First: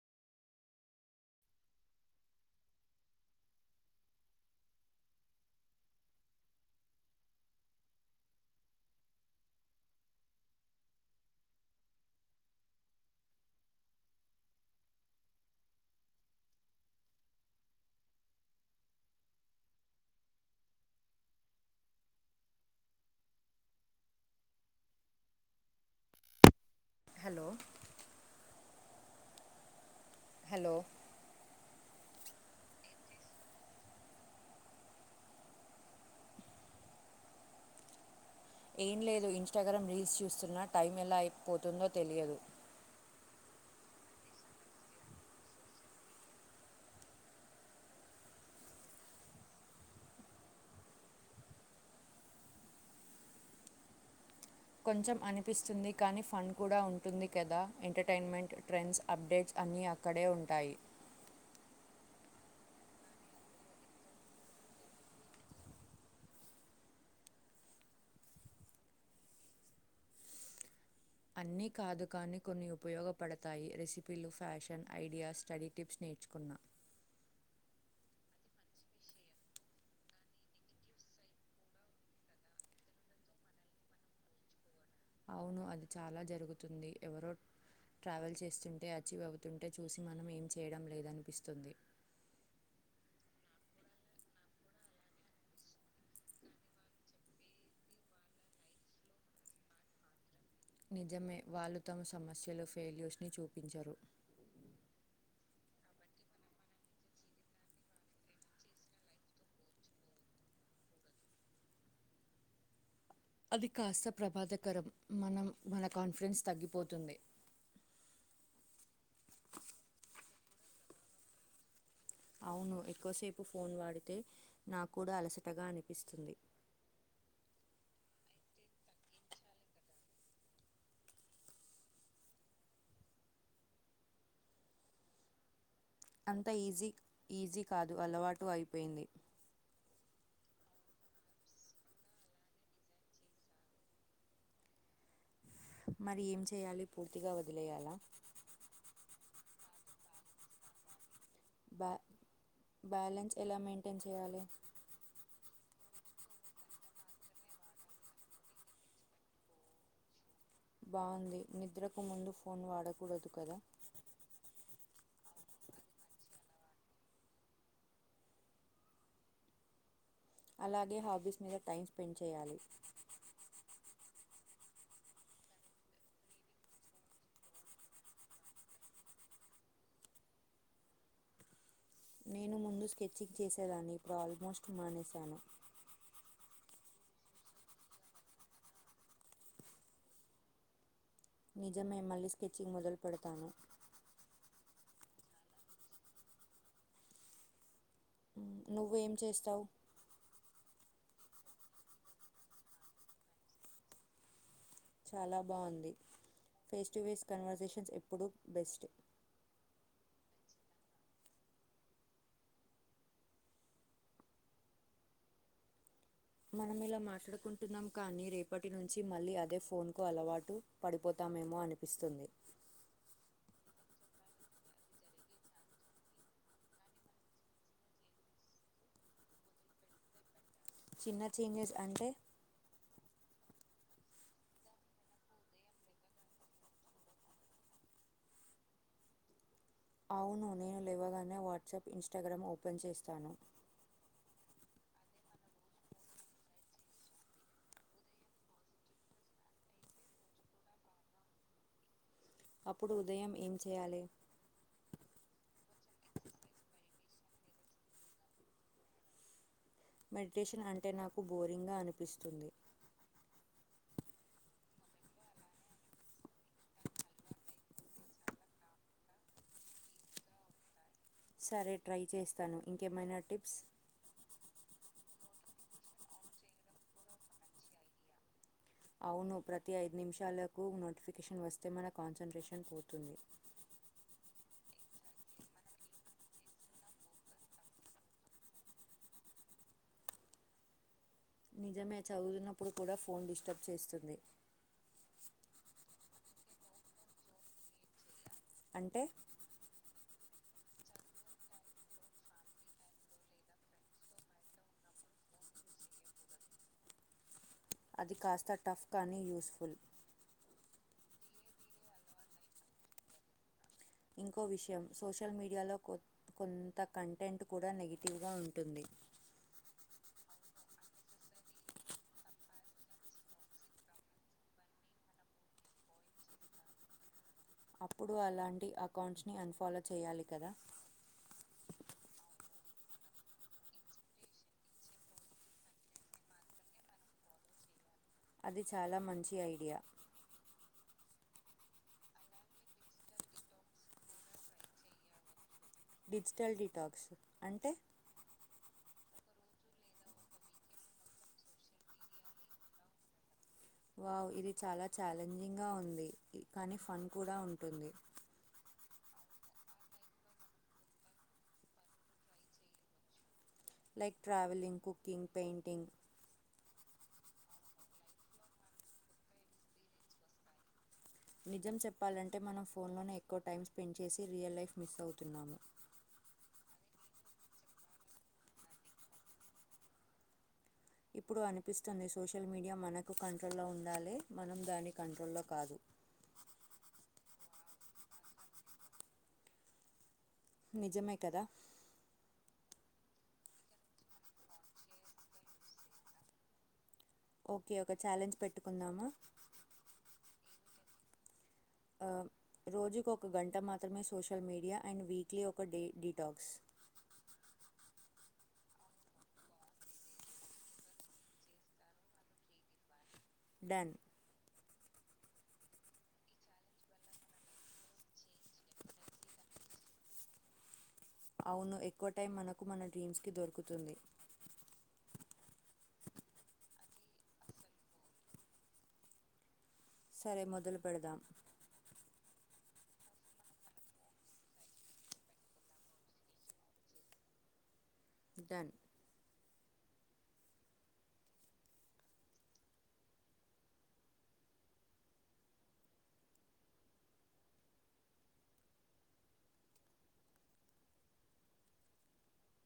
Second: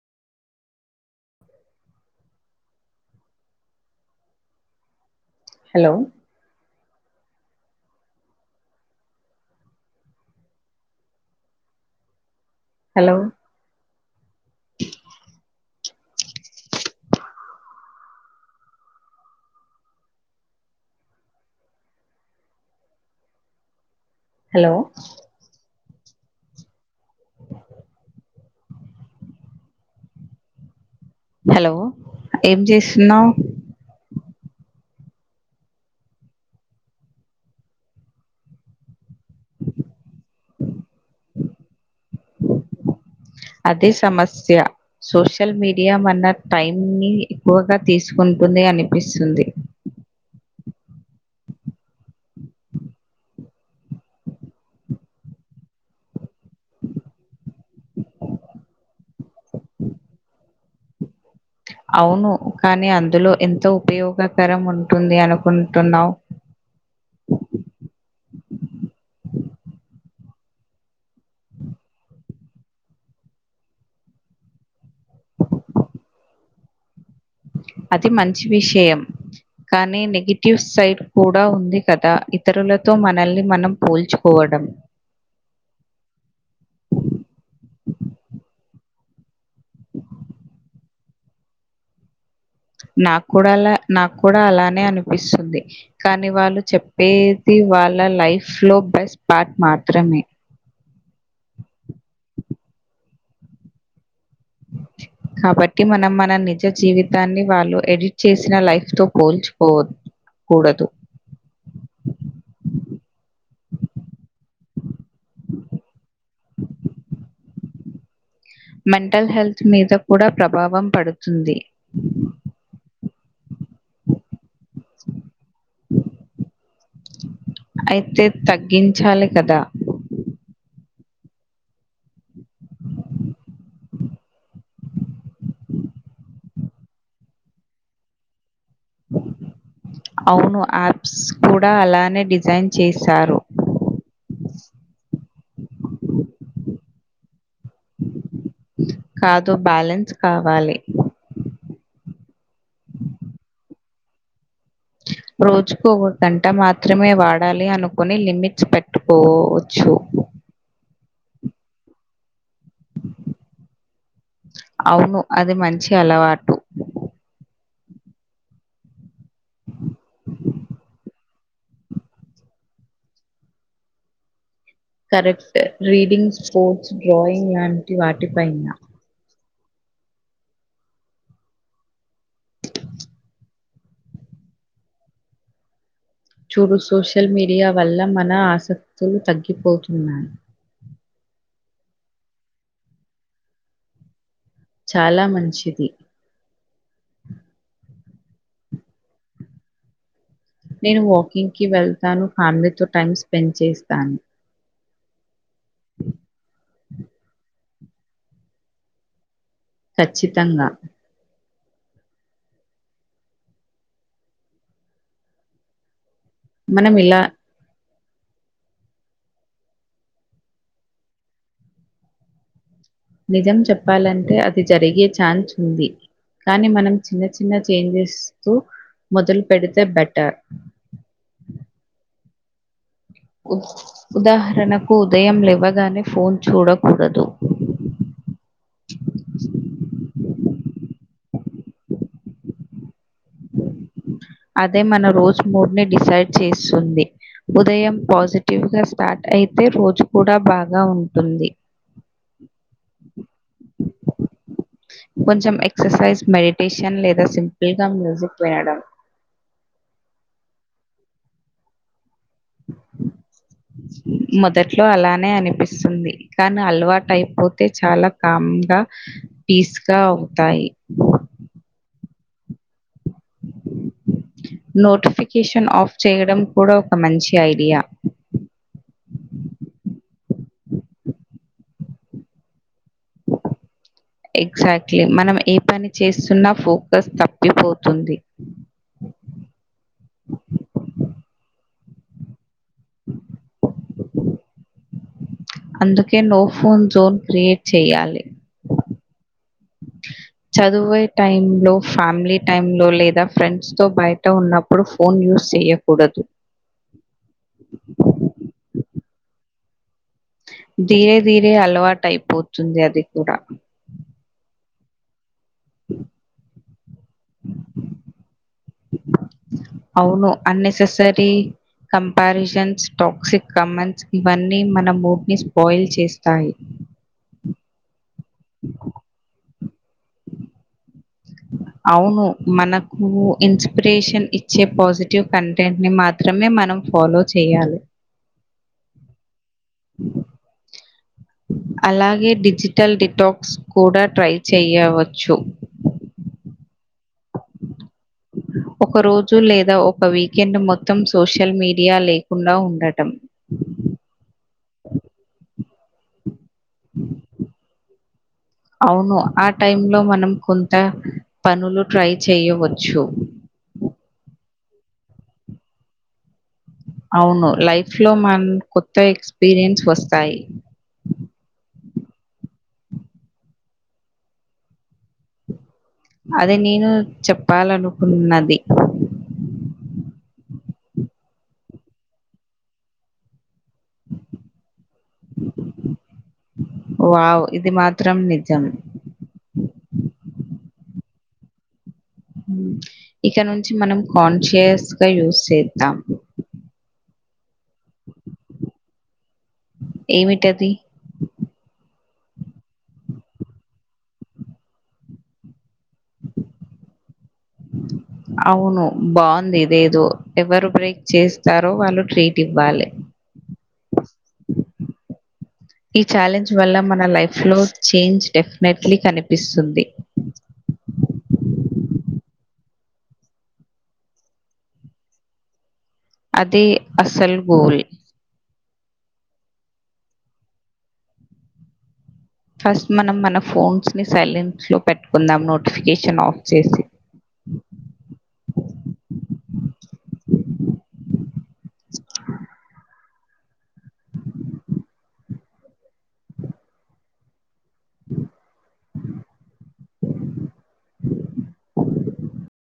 Hello hello hello hello hello hello ఏం చేస్తున్నావు ఏం లేదు ఇన్స్టాగ్రామ్ రీల్స్ చూస్తున్నా టైం ఎలా అయిపోతుందో తెలియదు అదే సమస్య సోషల్ మీడియా మన టైం ని ఎక్కువగా తీసుకుంటుంది దె అనిపిస్తుంది కొంచెం అనిపిస్తుంది కానీ ఫన్ కూడా ఉంటుంది కదా ఎంటర్టైన్మెంట్ ట్రెండ్స్ అప్డేట్స్ అన్నీ అక్కడే ఉంటాయి అవును కానీ అందులో ఎంత ఉపయోగకరం ఉంటుంది అనుకుంటున్నావు అన్ని కాదు కానీ కొన్ని ఉపయోగపడతాయి రెసిపీలు ఫ్యాషన్ ఐడియాస్ స్టడీ టిప్స్ నే చ్చుకున్నా అది మంచి విషయం కానీ నెగిటివ్ సైడ్ కూడా ఉంది కదా ఇతరులతో మనల్ని మనం పోల్చుకోవ వడం అవును అది చాలా జరుగుతుంది ఎవరో ట్రావెల్ చేస్తుంటే అచీవ్ అవుతుంటే చూసి మనం ఏం చేయడం లేదనిపిస్తుంది నాకూడా అలా నాకు కూడా అలానే అనిపిస్తుంది కానీ వాళ్ళు చెప్పేది వాళ్ళ లైఫ్ లో బెస్ట్ పార్ట్ మాత్రమే నిజమే వాళ్ళు తమ సమస్యలు ఫెయిల్యూర్స్ ని చూపించరు కాబట్టి మనం మన నిజ జీవితాన్ని వాళ్ళు ఎడిట్ చేసిన లైఫ్ తో పోల్చుకోవ కూడదు అది కాస్త ప్రమాదకరం మనం మన కాన్ఫిడెన్స్ తగ్గిపోతుంది మెంటల్ హెల్త్ మీద కూడా ప్రభావం పడుతుంది అవును ఎక్కువసేపు ఫోన్ వాడితే నా కూడా అలసటగా అనిపిస్తుంది అయితే తగ్గించాలి కదా అంత ఈజీ ఈజీ కాదు అలవాటు అయిపోయింది అవును యాప్స్ కూడా అలానే డిజైన్ చేశారు మరి ఏం చేయాలి పూర్తిగా వదిలేయాలా కాదు బ్యాలెన్స్ కావాలి బ్యా బ్యాలెన్స్ ఎలా మెయింటైన్ చేయాలి రోజుకు ఒక గంట మాత్రమే వాడాలి అనుకుని లిమిట్స్ పెట్టుకోవచ్చు బాగుంది నిద్రకు ముందు ఫోన్ వాడకూడదు కదా అవును అది మంచి అలవాటు అలాగే హాబీస్ మీద టైం స్పెండ్ చేయాలి కరెక్ట్ రీడింగ్ స్పోర్ట్స్ డ్రాయింగ్ లాంటి వాటిపైనా నేను ముందు స్కెచింగ్ చేసేదాన్ని ఇప్పుడు ఆల్మోస్ట్ మానేశాను ఇప్పుడు సోషల్ మీడియా వల్ల మన ఆసక్తులు తగ్గిపోతున్నాయి నిజమే మళ్ళీ స్కెచింగ్ మొదలు పెడతాను చాలా మంచిది నువ్వేం చేస్తావ్ నేను వాకింగ్కిి వెళ్తాను ఫ్యామిలీతో టైం స్పెండ్ చేస్తాను చాలా బాగుంది ఫేస్ టు ఫేస్ కన్వర్సేషన్స్ ఎప్పుడూ బెస్ట్ ఖచ్చితంగా మనం ఇలా మాట్లాడుకుంటున్నాం కానీ రేపటి నుంచి మళ్ళీ అదే ఫోన్ కు అలవాటు పడిపోతామేమో అనిపిస్తుంది నిజం చెప్పాలంటే అది జరిగే ఛాన్స్ ఉంది కానీ మనం చిన్న చిన్న చేంజెస్ తు మొదలు పెడితే బెటర్ చిన్న చేంజెస్ అంటే ఉద్ ఉదాహరణకు ఉదయం లెవ్వగానే ఫోన్ చూడకూడదు అవును నేను లేవగానే వాట్సాప్ ఇన్స్టాగ్రామ్ ఓపెన్ చేస్తాను అదే మన రోజు మూడు ని డిసైడ్ చేస్తుంది ఉదయం పాజిటివ్ గా స్టార్ట్ అయితే రోజు కూడా బాగా ఉంటుంది అప్పుడు ఉదయం ఏం చేయా కొంచెం ఎక్ససైజ్ మెడిటేషన్ లే దా సింపుల్ గా మ్యూజిక్ వినడం మెడిటేషన్ అంటే నాకు బోరింగ్ గా అనిపిస్తుంది మొదట్లో అలానే అనిపిస్తుంది కానీ అలవాటు అయిపోతే చాలా కామ్ గా పీస్ గా అవుతాయి సరే ట్రై చేస్తాను ఇంకేమైనా టిప్స్ కీషన్ ఆఫ్ చేయడం కూడా ఒక మంచి ఐడియా అవును ప్రతి ఐదు నిమిషాలకు నోటిఫికేషన్ వస్తే మన కాన్సంట్రేషన్ పోతుంది ఎక్ ఎగ్సాక్ట్లీ మనం ఏ పని చేస్తున్నా ఫోకస్ తప్పిపోతుంది నిజమే చదువున్నప్పుడు కూడా ఫోన్ డిస్టర్బ్ చేస్తుంది అందుకే నో ఫోన్ జోన్ క్రియేట్ చెయాలి అంటే చదువే టైం లో ఫ్యామిలీ టైం లో లేదా ఫ్రెండ్స్ తో బయట ఉన్నప్పుడు ఫోన్ యూస్ చెయ్యకూడదు అది కాస్త టఫ్ కానీ యూస్ ఫుల్ దీరే దీరే అలవాటు అయిపోతుంది అది కూడా ఇంకో విషయం సోషల్ సోషల్ మీడియాలో కొ కొంత కంటెంట్ కూడా నెగిటివ్గా ఉంటుంది అవును అన్నెసెసరీ కంపారిజన్స్ టాక్సిక్ కమన్స్ ఇవన్నీ మన మూడ్ని స్పాయిల్ చేస్తాయి అప్పుడు అలాంటి అకౌంట్స్ని అన్ఫాలో చేయాలి కదా చె అవును మనకు ఇన్స్పిరేషన్ ఇచ్చే పాజిటివ్ కంటెంట్ ని మాత్రమే మనం ఫాలో చేయాలి అది చాలా మంచి ఐడియా అలాగే డిజిటల్ డిటాక్స్ కూడా ట్రై చేయవచ్చు డిజిటల్ డిటాక్స్ అంటే ఒక రోజు లేదా ఒక వీకెండ్ మొత్తం సోషల్ మీడియా లేకుండా ఉండటం వావ్ ఇది చాలా ఛాలెంజింగ్ గా ఉంది కానీ ఫన్ కూడా ఉంటుంది అవును ఆ టై లో మనం కొంత పనులు ట్రై చేయవచ్చు లేైక్ ట్రావలింగ్ కుకింగ్ పెయింటింగ్ అవును లైఫ్ లో మ కొత్త ఎక్స్పీరియన్స్ వస్తాయి నిజం చెప్పాలంటే మనం ఫోన్లోనే ఎక్కువ టైం స్పెండ్ చేసి రియల్ లైఫ్ మిస్ అవుతున్నాము అది నేను చెప్పాలనుకున్నది ఇప్పుడు అనిపిస్తుంది సోషల్ మీడియా మనకు కంట్రోల్లో ఉండాలి మనం దాని కంట్రోల్లో కాదు వావ్! ఇది మాత్రం నిజం నిజమే కదా ఇక్క నుంచి మనం కాన్షియస్ గా యూస్ చేద్దాం ఓకే ఒక ఛాలెంజ్ పెట్టుకుందామా ఏమిట్టది రోజుకు ఒక గంట మాత్రమే సోషల్ మీడియా అండ్ వీక్లీ ఒక డే డిటాక్స్ అవును బాగుందిదేదో ఎవరు బ్రేక్ చేస్తారో వాళ్ళు ట్రీట్ ఇవ్వాలి డన్ ఈ ఛాలెంజ్ వల్ల మన లైఫ్ లో చేంజ్ డెఫినెట్లీ కనిపిస్తుంది అవును ఎక్కువ టైం మనకు మన డ్రీమ్స్ కి దొరుకుతుంది అదే అసల్ గోల్ సరే మొదలు పెడదాం ఫస్ట్ మనం మన ఫోన్స్ ని సైలెన్స్ లో పెట్టుకుందాం నోటిఫికేషన్ ఆఫ్ చేసి డన్